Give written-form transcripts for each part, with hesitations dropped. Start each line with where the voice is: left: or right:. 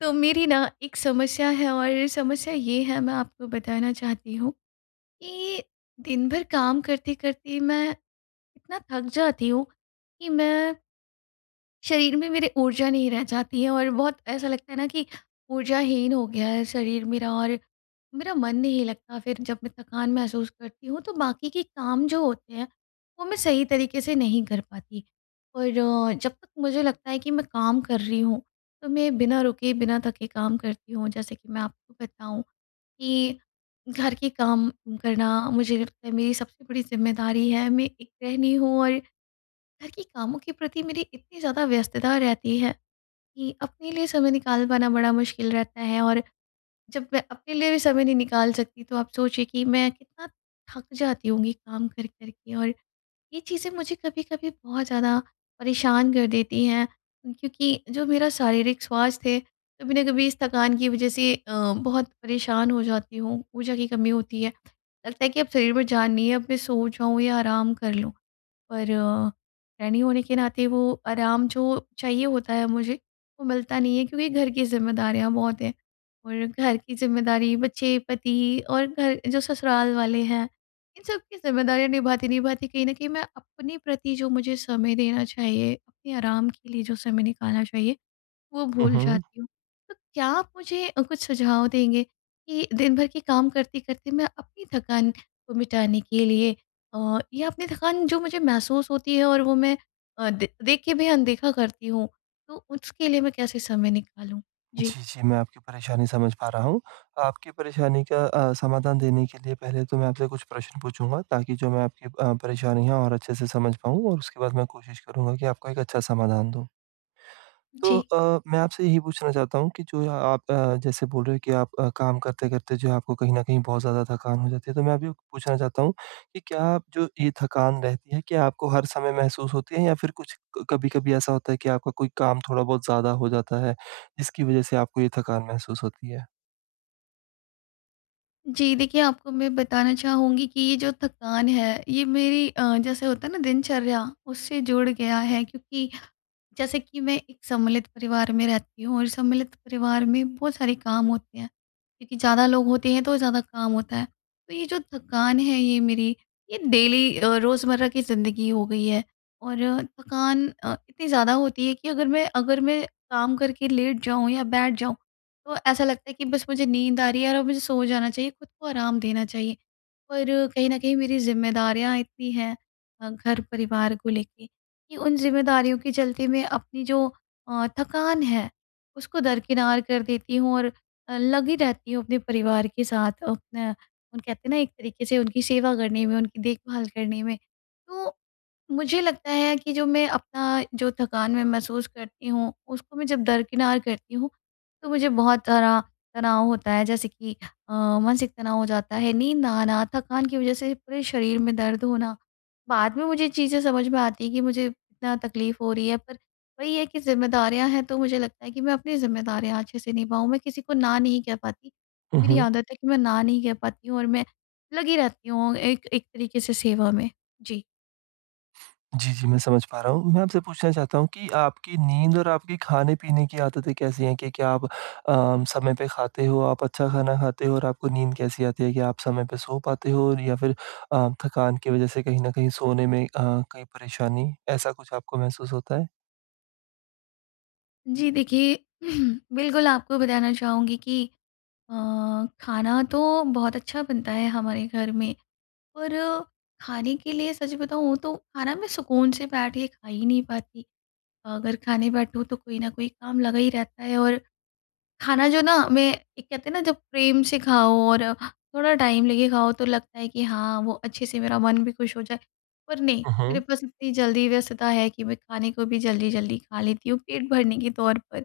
left: तो मेरी ना एक समस्या है और समस्या ये है, मैं आपको बताना चाहती हूँ कि दिन भर काम करते करते मैं इतना थक जाती हूँ कि मैं शरीर में मेरे ऊर्जा नहीं रह जाती है और बहुत ऐसा लगता है ना कि ऊर्जाहीन हो गया है शरीर मेरा और मेरा मन नहीं लगता। फिर जब मैं थकान महसूस करती हूँ तो बाकी के काम जो होते हैं वो मैं सही तरीके से नहीं कर पाती। और जब तक मुझे लगता है कि मैं काम कर रही हूँ तो मैं बिना रुके बिना थके काम करती हूँ। जैसे कि मैं आपको बताऊँ कि घर के काम करना मुझे लगता है मेरी सबसे बड़ी जिम्मेदारी है। मैं एक गृहिणी हूँ और घर के कामों के प्रति मेरी इतनी ज़्यादा व्यस्तता रहती है कि अपने लिए समय निकाल पाना बड़ा मुश्किल रहता है। और जब मैं अपने लिए भी समय नहीं निकाल सकती तो आप सोचिए कि मैं कितना थक जाती होंगी काम कर करके। और ये चीज़ें मुझे कभी-कभी बहुत ज़्यादा परेशान कर देती हैं क्योंकि जो मेरा शारीरिक स्वास्थ्य है, कभी ना कभी इस थकान की वज़ह से बहुत परेशान हो जाती हूँ, ऊर्जा की कमी होती है। लगता है कि अब शरीर में जान नहीं है, अब मैं सो जाऊँ या आराम कर लूँ। पर गृहिणी होने के नाते वो आराम जो चाहिए होता है मुझे, वो मिलता नहीं है क्योंकि घर की ज़िम्मेदारियाँ बहुत हैं। और घर की ज़िम्मेदारी, बच्चे, पति और घर जो ससुराल वाले हैं, इन सब की ज़िम्मेदारियाँ निभाते-निभाते कहीं न कहीं मैं अपने प्रति जो मुझे समय देना चाहिए, अपने आराम के लिए जो समय निकालना चाहिए, वो
right: हुँ,
left: भूल
right: हुँ।
left: जाती हूँ। तो क्या आप मुझे कुछ सुझाव देंगे कि दिन भर के काम करते-करते मैं अपनी थकान को मिटाने के लिए, या अपनी थकान जो मुझे महसूस होती है और वो मैं, दे देख के भी अनदेखा करती हूँ, तो उसके लिए मैं कैसे समय निकालूँ? जी।
right: जी, जी, मैं आपकी परेशानी समझ पा रहा हूँ। आपकी परेशानी का समाधान देने के लिए पहले तो मैं आपसे कुछ प्रश्न पूछूँगा ताकि जो मैं आपकी परेशानी है और अच्छे से समझ पाऊँ और उसके बाद मैं कोशिश करूँगा कि आपको एक अच्छा समाधान दूँ। तो
left: जी।
right: मैं आपसे यही पूछना चाहता हूँ कि जो ये आप जैसे बोल रहे हो कि आप काम करते-करते जो है आपको कहीं न कहीं बहुत ज़्यादा थकान हो जाती है। तो मैं अभी पूछना चाहता हूँ कि क्या आप जो ये थकान रहती है, क्या आपको हर समय महसूस होती है या फिर कुछ क कभी-कभी ऐसा होता है कि आपका कोई काम थोड़ा बहुत ज़्यादा हो जाता है, जिसकी वज़ह से आपको ये थकान महसूस होती है?
left: जी, देखिए आपको मैं बताना चाहूँगी कि ये जो थकान है, ये मेरी जैसे होता है ना, दिनचर्या उससे जुड़ गया है क्योंकि जैसे कि मैं एक सम्मिलित परिवार में रहती हूँ और सम्मिलित परिवार में बहुत सारे काम होते हैं क्योंकि ज़्यादा लोग होते हैं तो ज़्यादा काम होता है। तो ये जो थकान है ये मेरी, ये डेली रोज़मर्रा की ज़िंदगी हो गई है। और थकान इतनी ज़्यादा होती है कि अगर मैं काम करके लेट जाऊँ या बैठ जाऊँ तो ऐसा लगता है कि बस मुझे नींद आ रही है और अब मुझे सो जाना चाहिए, खुद को आराम देना चाहिए। पर कहीं ना कहीं मेरी जिम्मेदारियां इतनी हैं, घर परिवार को लेके, कि उन ज़िम्मेदारियों के चलते मैं अपनी जो थकान है उसको दरकिनार कर देती हूँ और लगी रहती हूँ अपने परिवार के साथ अपना, उन कहते हैं ना, एक तरीके से उनकी सेवा करने में, उनकी देखभाल करने में। तो मुझे लगता है कि जो मैं अपना जो थकान मैं महसूस करती हूँ, उसको मैं जब दरकिनार करती हूँ, तो मुझे बहुत सारा तनाव होता है। जैसे कि अ, मानसिक तनाव हो जाता है, नींद ना आना, थकान की वज़ह से पूरे शरीर में दर्द होना। बाद में मुझे चीज़ें समझ में आती हैं कि मुझे इतना तकलीफ़ हो रही है, पर वही है कि ज़िम्मेदारियाँ हैं, तो मुझे लगता है कि मैं अपनी ज़िम्मेदारियाँ अच्छे से निभाऊँ। मैं किसी को ना नहीं कह पाती।
right: हुँ,
left: मेरी
right: हुँ।
left: आदत है कि मैं ना नहीं कह पाती हूँ और मैं लगी रहती हूँ एक एक तरीके से सेवा में। जी।
right: जी, जी, मैं समझ पा रहा हूँ। मैं आपसे पूछना चाहता हूँ कि आपकी नींद और आपकी खाने-पीने की आदतें कैसी हैं? कि क्या आप समय पे खाते हो, आप अच्छा खाना खाते हो और आपको नींद कैसी आती है? क्या आप समय पे सो पाते हो या फिर थकान की वज़ह से कहीं न कहीं सोने में कहीं परेशानी, ऐसा कुछ आपको महसूस होता है?
left: जी, देखिए बिल्कुल आपको बताना चाहूँगी कि अ, खाना तो बहुत अच्छा बनता है हमारे घर में। और खाने के लिए सच बताऊँ तो खाना मैं सुकून से बैठ के खा ही नहीं पाती। अगर खाने बैठूँ तो कोई ना कोई काम लगा ही रहता है। और खाना जो ना मैं, एक कहते हैं ना, जब प्रेम से खाओ और थोड़ा टाइम लेके खाओ तो लगता है कि हाँ, वो अच्छे से मेरा मन भी खुश हो जाए। पर नहीं,
right: हुँ,
left: मेरे
right: हुँ।
left: पास इतनी जल्दी व्यस्तता है कि मैं खाने को भी जल्दी-जल्दी खा लेती हूँ पेट भरने के तौर पर।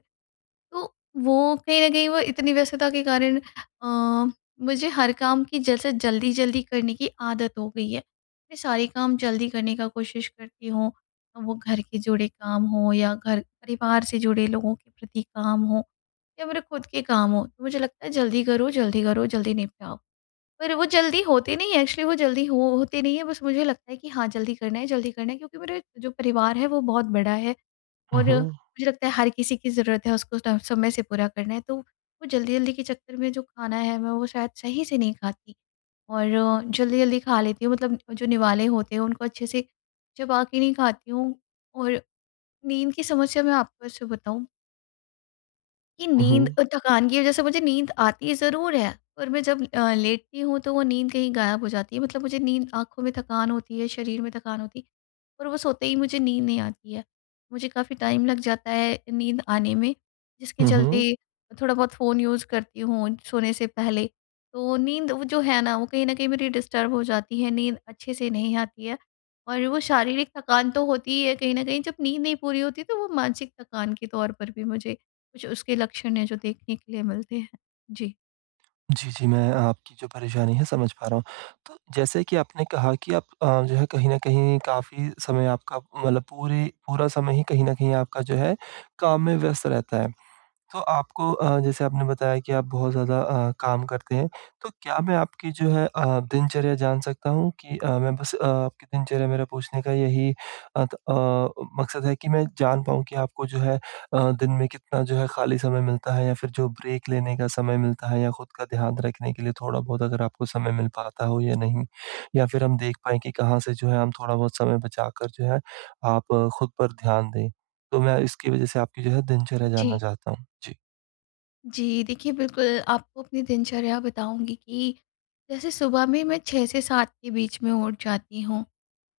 left: तो वो कहीं न कहीं, वो इतनी व्यस्तता के कारण अ, मुझे हर काम की जैसे जल्दी-जल्दी करने की आदत हो गई है। मैं सारे काम जल्दी करने का कोशिश करती हूँ, वो घर के जुड़े काम हों या घर परिवार से जुड़े लोगों के प्रति काम हों या मेरे खुद के काम हों। तो मुझे लगता है जल्दी करो, जल्दी करो, जल्दी निपटाओ। पर वो जल्दी होते नहीं है, एक्चुअली वो जल्दी हो होते नहीं है, बस मुझे लगता है कि हाँ, जल्दी करना है क्योंकि मेरा जो परिवार है वो बहुत बड़ा है।
right: हुँ,
left: और
right: हुँ।
left: मुझे लगता है हर किसी की ज़रूरत है, उसको स समय से पूरा करना है, तो वो जल्दी-जल्दी के चक्कर में जो खाना है, मैं वो शायद सही से नहीं खाती और जल्दी-जल्दी खा लेती हूँ। मतलब जो निवाले होते हैं, उनको अच्छे से चबा के नहीं खाती हूँ। और नींद की समस्या मैं आपको ऐसे बताऊँ कि
right: हुँ,
left: नींद,
right: हुँ।
left: थकान की वजह से मुझे नींद आती ज़रूर है, पर मैं जब लेटती हूँ तो वो नींद कहीं गायब हो जाती है। मतलब मुझे नींद, आँखों में थकान होती है, शरीर में थकान होती है, पर वो सोते ही मुझे नींद नहीं आती है। मुझे काफ़ी टाइम लग जाता है नींद आने में, जिसके
right: हुँ,
left: चलते
right: हुँ।
left: थोड़ा बहुत फ़ोन यूज़ करती हूँ सोने से पहले। तो नींद वो जो है ना, वो कहीं न कहीं मेरी डिस्टर्ब हो जाती है, नींद अच्छे से नहीं आती है और वो शारीरिक थकान तो होती ही है कहीं न कहीं। जब नींद नहीं पूरी होती तो वो मानसिक थकान के तौर पर भी मुझे, कुछ उसके लक्षण हैं जो देखने के लिए मिलते हैं? जी।
right: जी, जी, मैं आपकी जो परेशानी है समझ पा रहा हूँ। तो जैसे कि आपने कहा कि आप जो है कहीं न कहीं काफ़ी समय आपका मतलब पूरे पूरा समय ही कहीं न कहीं आपका जो है काम में व्यस्त रहता है। तो आपको जैसे आपने बताया कि आप बहुत ज़्यादा काम करते हैं, तो क्या मैं आपकी जो है दिनचर्या जान सकता हूँ कि मैं बस आपकी दिनचर्या मेरा पूछने का यही मकसद है कि मैं जान पाऊँ कि आपको जो है दिन में कितना जो है खाली समय मिलता है या फिर जो ब्रेक लेने का समय मिलता है या खुद का ध्यान रखने के लिए थोड़ा बहुत अगर आपको समय मिल पाता हो या नहीं? या फिर हम देख पाएँ कि कहाँ से जो है हम थोड़ा बहुत समय बचाकर जो है आप खुद पर ध्यान दें? तो मैं इसकी वज़ह से आपकी जो है दिनचर्या जानना
left: जी।
right: चाहता हूँ। जी।
left: जी, देखिए बिल्कुल आपको अपनी दिनचर्या बताऊँगी कि जैसे सुबह में मैं 6 से 7 के बीच में उठ जाती हूँ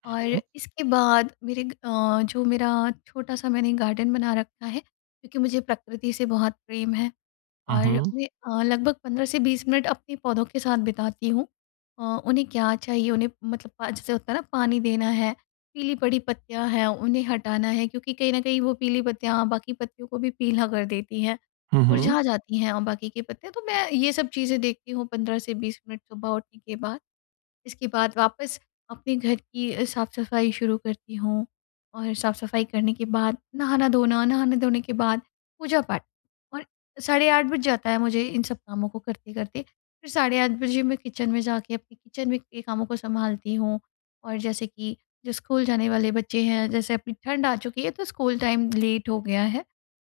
right: हुँ,
left: और
right: हुँ,
left: इसके बाद मेरे जो मेरा छोटा-सा मैंने गार्डन बना रखा है, क्योंकि मुझे प्रकृति से बहुत प्रेम है। और
right: हुँ,
left: मैं लगभग 15 से 20 मिनट अपने पौधों के साथ बिताती हूँ। उन्हें क्या चाहिए, उन्हें मतलब पा जैसे होता है ना, पानी देना है, पीली पड़ी पत्तियाँ हैं, उन्हें हटाना है क्योंकि कहीं न कहीं वो पीली पत्तियाँ बाकी पत्तियों को भी पीला कर देती हैं,
right: हुँ,
left: मुरझा जाती हैं और बाकी के पत्ते। तो मैं ये सब चीज़ें देखती हूँ 15 से 20 मिनट सुबह उठने के बाद। इसके बाद वापस अपने घर की साफ़-सफ़ाई शुरू करती हूँ और साफ़-सफ़ाई करने के बाद नहाना-धोना, नहाने-धोने के बाद पूजा-पाठ और साढ़े 8 बज जाता है मुझे इन सब कामों को करते-करते। फिर साढ़े 8 बजे मैं किचन में जाके अपने किचन में के कामों को सँभालती हूँ और जैसे कि जो स्कूल जाने वाले बच्चे हैं, जैसे अभी ठंड आ चुकी है तो स्कूल टाइम लेट हो गया है,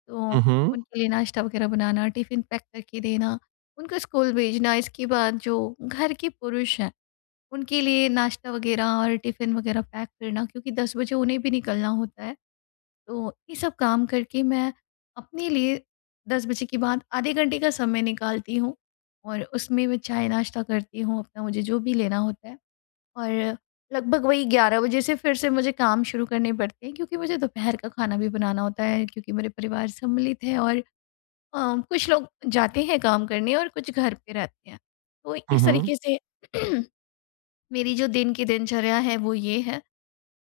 left: तो
right: हुँ, हुँ,
left: उनके लिए नाश्ता वग़ैरह बनाना, टिफ़िन पैक करके देना, उनको स्कूल भेजना। इसके बाद जो घर के पुरुष हैं उनके लिए नाश्ता वगैरह और टिफ़िन वगैरह पैक करना क्योंकि 10 बजे उन्हें भी निकलना होता है। तो ये सब काम करके मैं अपने लिए 10 बजे के बाद आधे घंटे का समय निकालती हूँ और उसमें मैं चाय नाश्ता करती हूँ, अपना मुझे जो भी लेना होता है। और लगभग वही 11 बजे से फिर से मुझे काम शुरू करने पड़ते हैं क्योंकि मुझे दोपहर का खाना भी बनाना होता है क्योंकि मेरे परिवार सम्मिलित है और कुछ लोग जाते हैं काम करने और कुछ घर पे रहते हैं। तो
right: हुँ,
left: इस
right: हुँ,
left: तरीके से मेरी जो दिन की दिनचर्या है वो ये है।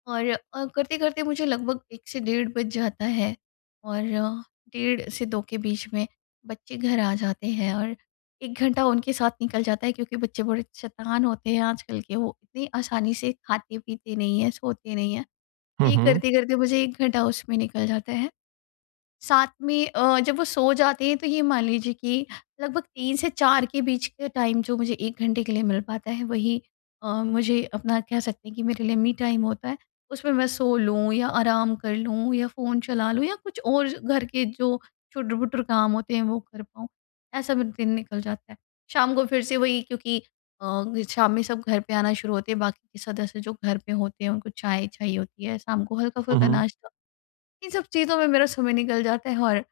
left: और करते-करते मुझे लगभग 1 से डेढ़ बज जाता है और डेढ़ से 2 के बीच में बच्चे घर आ जाते हैं और 1 घंटा उनके साथ निकल जाता है क्योंकि बच्चे बड़े शैतान होते हैं आजकल के, वो इतनी आसानी से खाते-पीते नहीं हैं, सोते नहीं हैं। तो ये
right: हुँ,
left: करते-करते मुझे 1 घंटा उसमें निकल जाता है। साथ में जब वो सो जाते हैं तो ये मान लीजिए कि लगभग 3 से 4 के बीच का टाइम जो मुझे 1 घंटे के लिए मिल पाता है, वही मुझे अपना कह सकते हैं कि मेरे लिए मी टाइम होता है। उसमें मैं सो लूँ या आराम कर लूँ या फ़ोन चला लूँ या कुछ और घर के जो छुटर-भुटर काम होते हैं वो कर पाऊँ। ऐसा मेरा दिन निकल जाता है। शाम को फिर से वही, क्योंकि शाम में सब घर पे आना शुरू होते हैं, बाकी के सदस्य जो घर पे होते हैं उनको चाय चाहिए होती है, शाम को
right: हुँ,
left: हल्का-फुल्का
right: हुँ।
left: नाश्ता, इन सब चीज़ों में मेरा समय निकल जाता है। और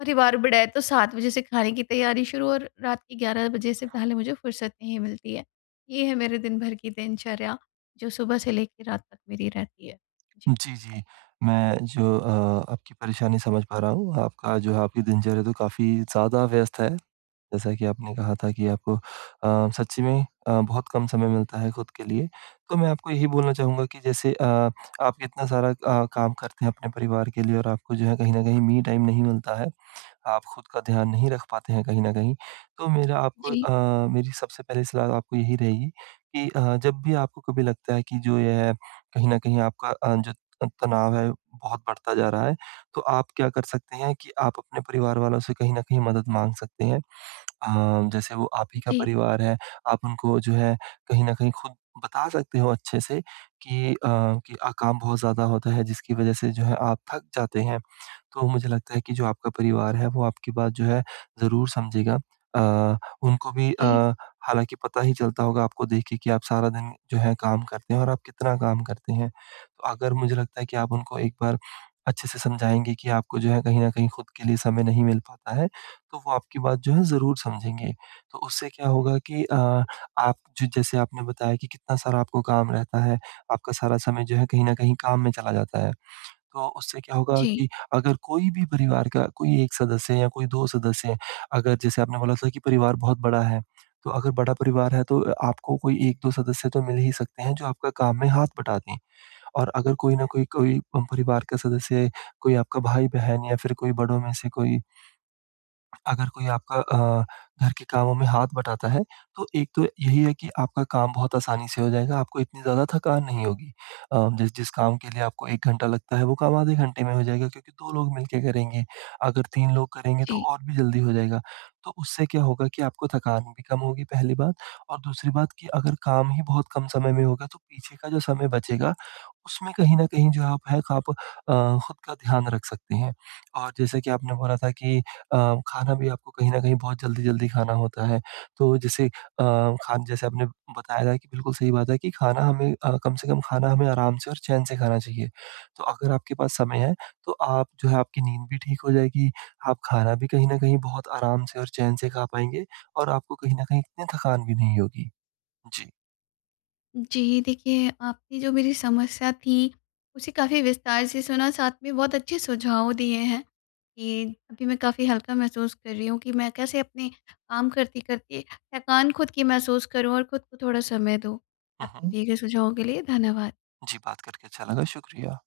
left: परिवार बड़ा है तो 7 बजे से खाने की तैयारी शुरू और रात के 11 बजे से पहले मुझे फुर्सत नहीं मिलती है। ये है मेरे दिन भर की दिनचर्या जो सुबह से लेके रात तक मेरी रहती है। जी।
right: जी, जी। मैं जो आपकी परेशानी समझ पा रहा हूँ। आपका जो है आपकी दिनचर्या तो काफ़ी ज़्यादा व्यस्त है। जैसा कि आपने कहा था कि आपको सच्ची में बहुत कम समय मिलता है खुद के लिए। तो मैं आपको यही बोलना चाहूँगा कि जैसे आप इतना सारा काम करते हैं अपने परिवार के लिए और आपको जो है कहीं न कहीं मी टाइम नहीं मिलता है। आप खुद का ध्यान नहीं रख पाते हैं कहीं न कहीं। तो मेरा आपको
left: जी,
right: मेरी सबसे पहली सलाह तो आपको यही रहेगी कि जब भी आपको कभी लगता है कि जो ये है कहीं न कहीं आपका जो त तनाव है बहुत बढ़ता जा रहा है, तो आप क्या कर सकते हैं कि आप अपने परिवार वालों से कहीं न कहीं मदद माँग सकते हैं। अ, जैसे वो आप ही का
left: जी,
right: परिवार है, आप उनको जो है कहीं न कहीं खुद बता सकते हो अच्छे से कि काम बहुत ज़्यादा होता है जिसकी वज़ह से जो है आप थक जाते हैं। तो मुझे लगता है कि जो आपका परिवार है वो आपकी बात जो है ज़रूर समझेगा। उनको भी
left: जी,
right: हालाँकि पता ही चलता होगा आपको देख के कि आप सारा दिन जो है काम करते हैं और आप कितना काम करते हैं। तो अगर मुझे लगता है कि आप उनको एक बार अच्छे से समझाएँगे कि आपको जो है कहीं न कहीं खुद के लिए समय नहीं मिल पाता है। तो वो आपकी बात जो है ज़रूर समझेंगे। तो उससे क्या होगा कि आप जो जैसे आपने बताया कि कितना सारा आपको काम रहता है, आपका सारा समय जो है कहीं न कहीं काम में चला जाता है। तो उससे क्या होगा
left: जी,
right: कि अगर कोई भी परिवार का कोई 1 सदस्य या कोई 2 सदस्य अगर जैसे आपने बोला था कि परिवार बहुत बड़ा है, तो अगर बड़ा परिवार है तो आपको कोई 1-2 सदस्य तो मिल ही सकते हैं जो आपका काम में हाथ बटा दें। और अगर कोई ना कोई कोई परिवार का सदस्य, कोई आपका भाई-बहन या फिर कोई बड़ों में से कोई अगर कोई आपका घर के कामों में हाथ बटाता है, तो एक तो यही है कि आपका काम बहुत आसानी से हो जाएगा, आपको इतनी ज़्यादा थकान नहीं होगी। जिस जिस काम के लिए आपको 1 घंटा लगता है, वो काम आधे घंटे में हो जाएगा क्योंकि 2 लोग मिलके करेंगे। अगर 3 लोग करेंगे तो
left: जी।
right: और भी जल्दी हो जाएगा। तो उससे क्या होगा कि आपको थकान भी कम होगी पहली बात और दूसरी बात कि अगर काम ही बहुत कम समय में होगा, तो पीछे का जो समय बचेगा, उसमें कहीं न कहीं जो आप है आप खुद का ध्यान रख सकते हैं। और जैसे कि आपने बोला था कि अ, खाना भी आपको कहीं न कहीं बहुत जल्दी-जल्दी खाना होता है। तो जैसे अ, खान जैसे आपने बताया था कि बिल्कुल सही बात है कि खाना हमें कम से कम खाना हमें आराम से और चैन से खाना चाहिए। तो अगर आपके पास समय है, तो आप जो है आपकी नींद भी ठीक हो जाएगी, आप खाना भी कहीं न कहीं बहुत आराम से और चैन से खा पाएँगे और आपको कहीं न कहीं इतनी थकान भी नहीं होगी। जी।
left: जी, देखिए आपने जो मेरी समस्या थी, उसे काफ़ी विस्तार से सुना, साथ में बहुत अच्छे सुझाव दिए हैं कि अभी मैं काफ़ी हल्का महसूस कर रही हूँ कि मैं कैसे अपने काम करते-करते थकान खुद की महसूस करूँ और खुद को थोड़ा समय दूँ।
right: हुँ,
left: आपके
right: हुँ।
left: दिए गए सुझावों के लिए धन्यवाद।
right: जी, बात करके अच्छा लगा, शुक्रिया।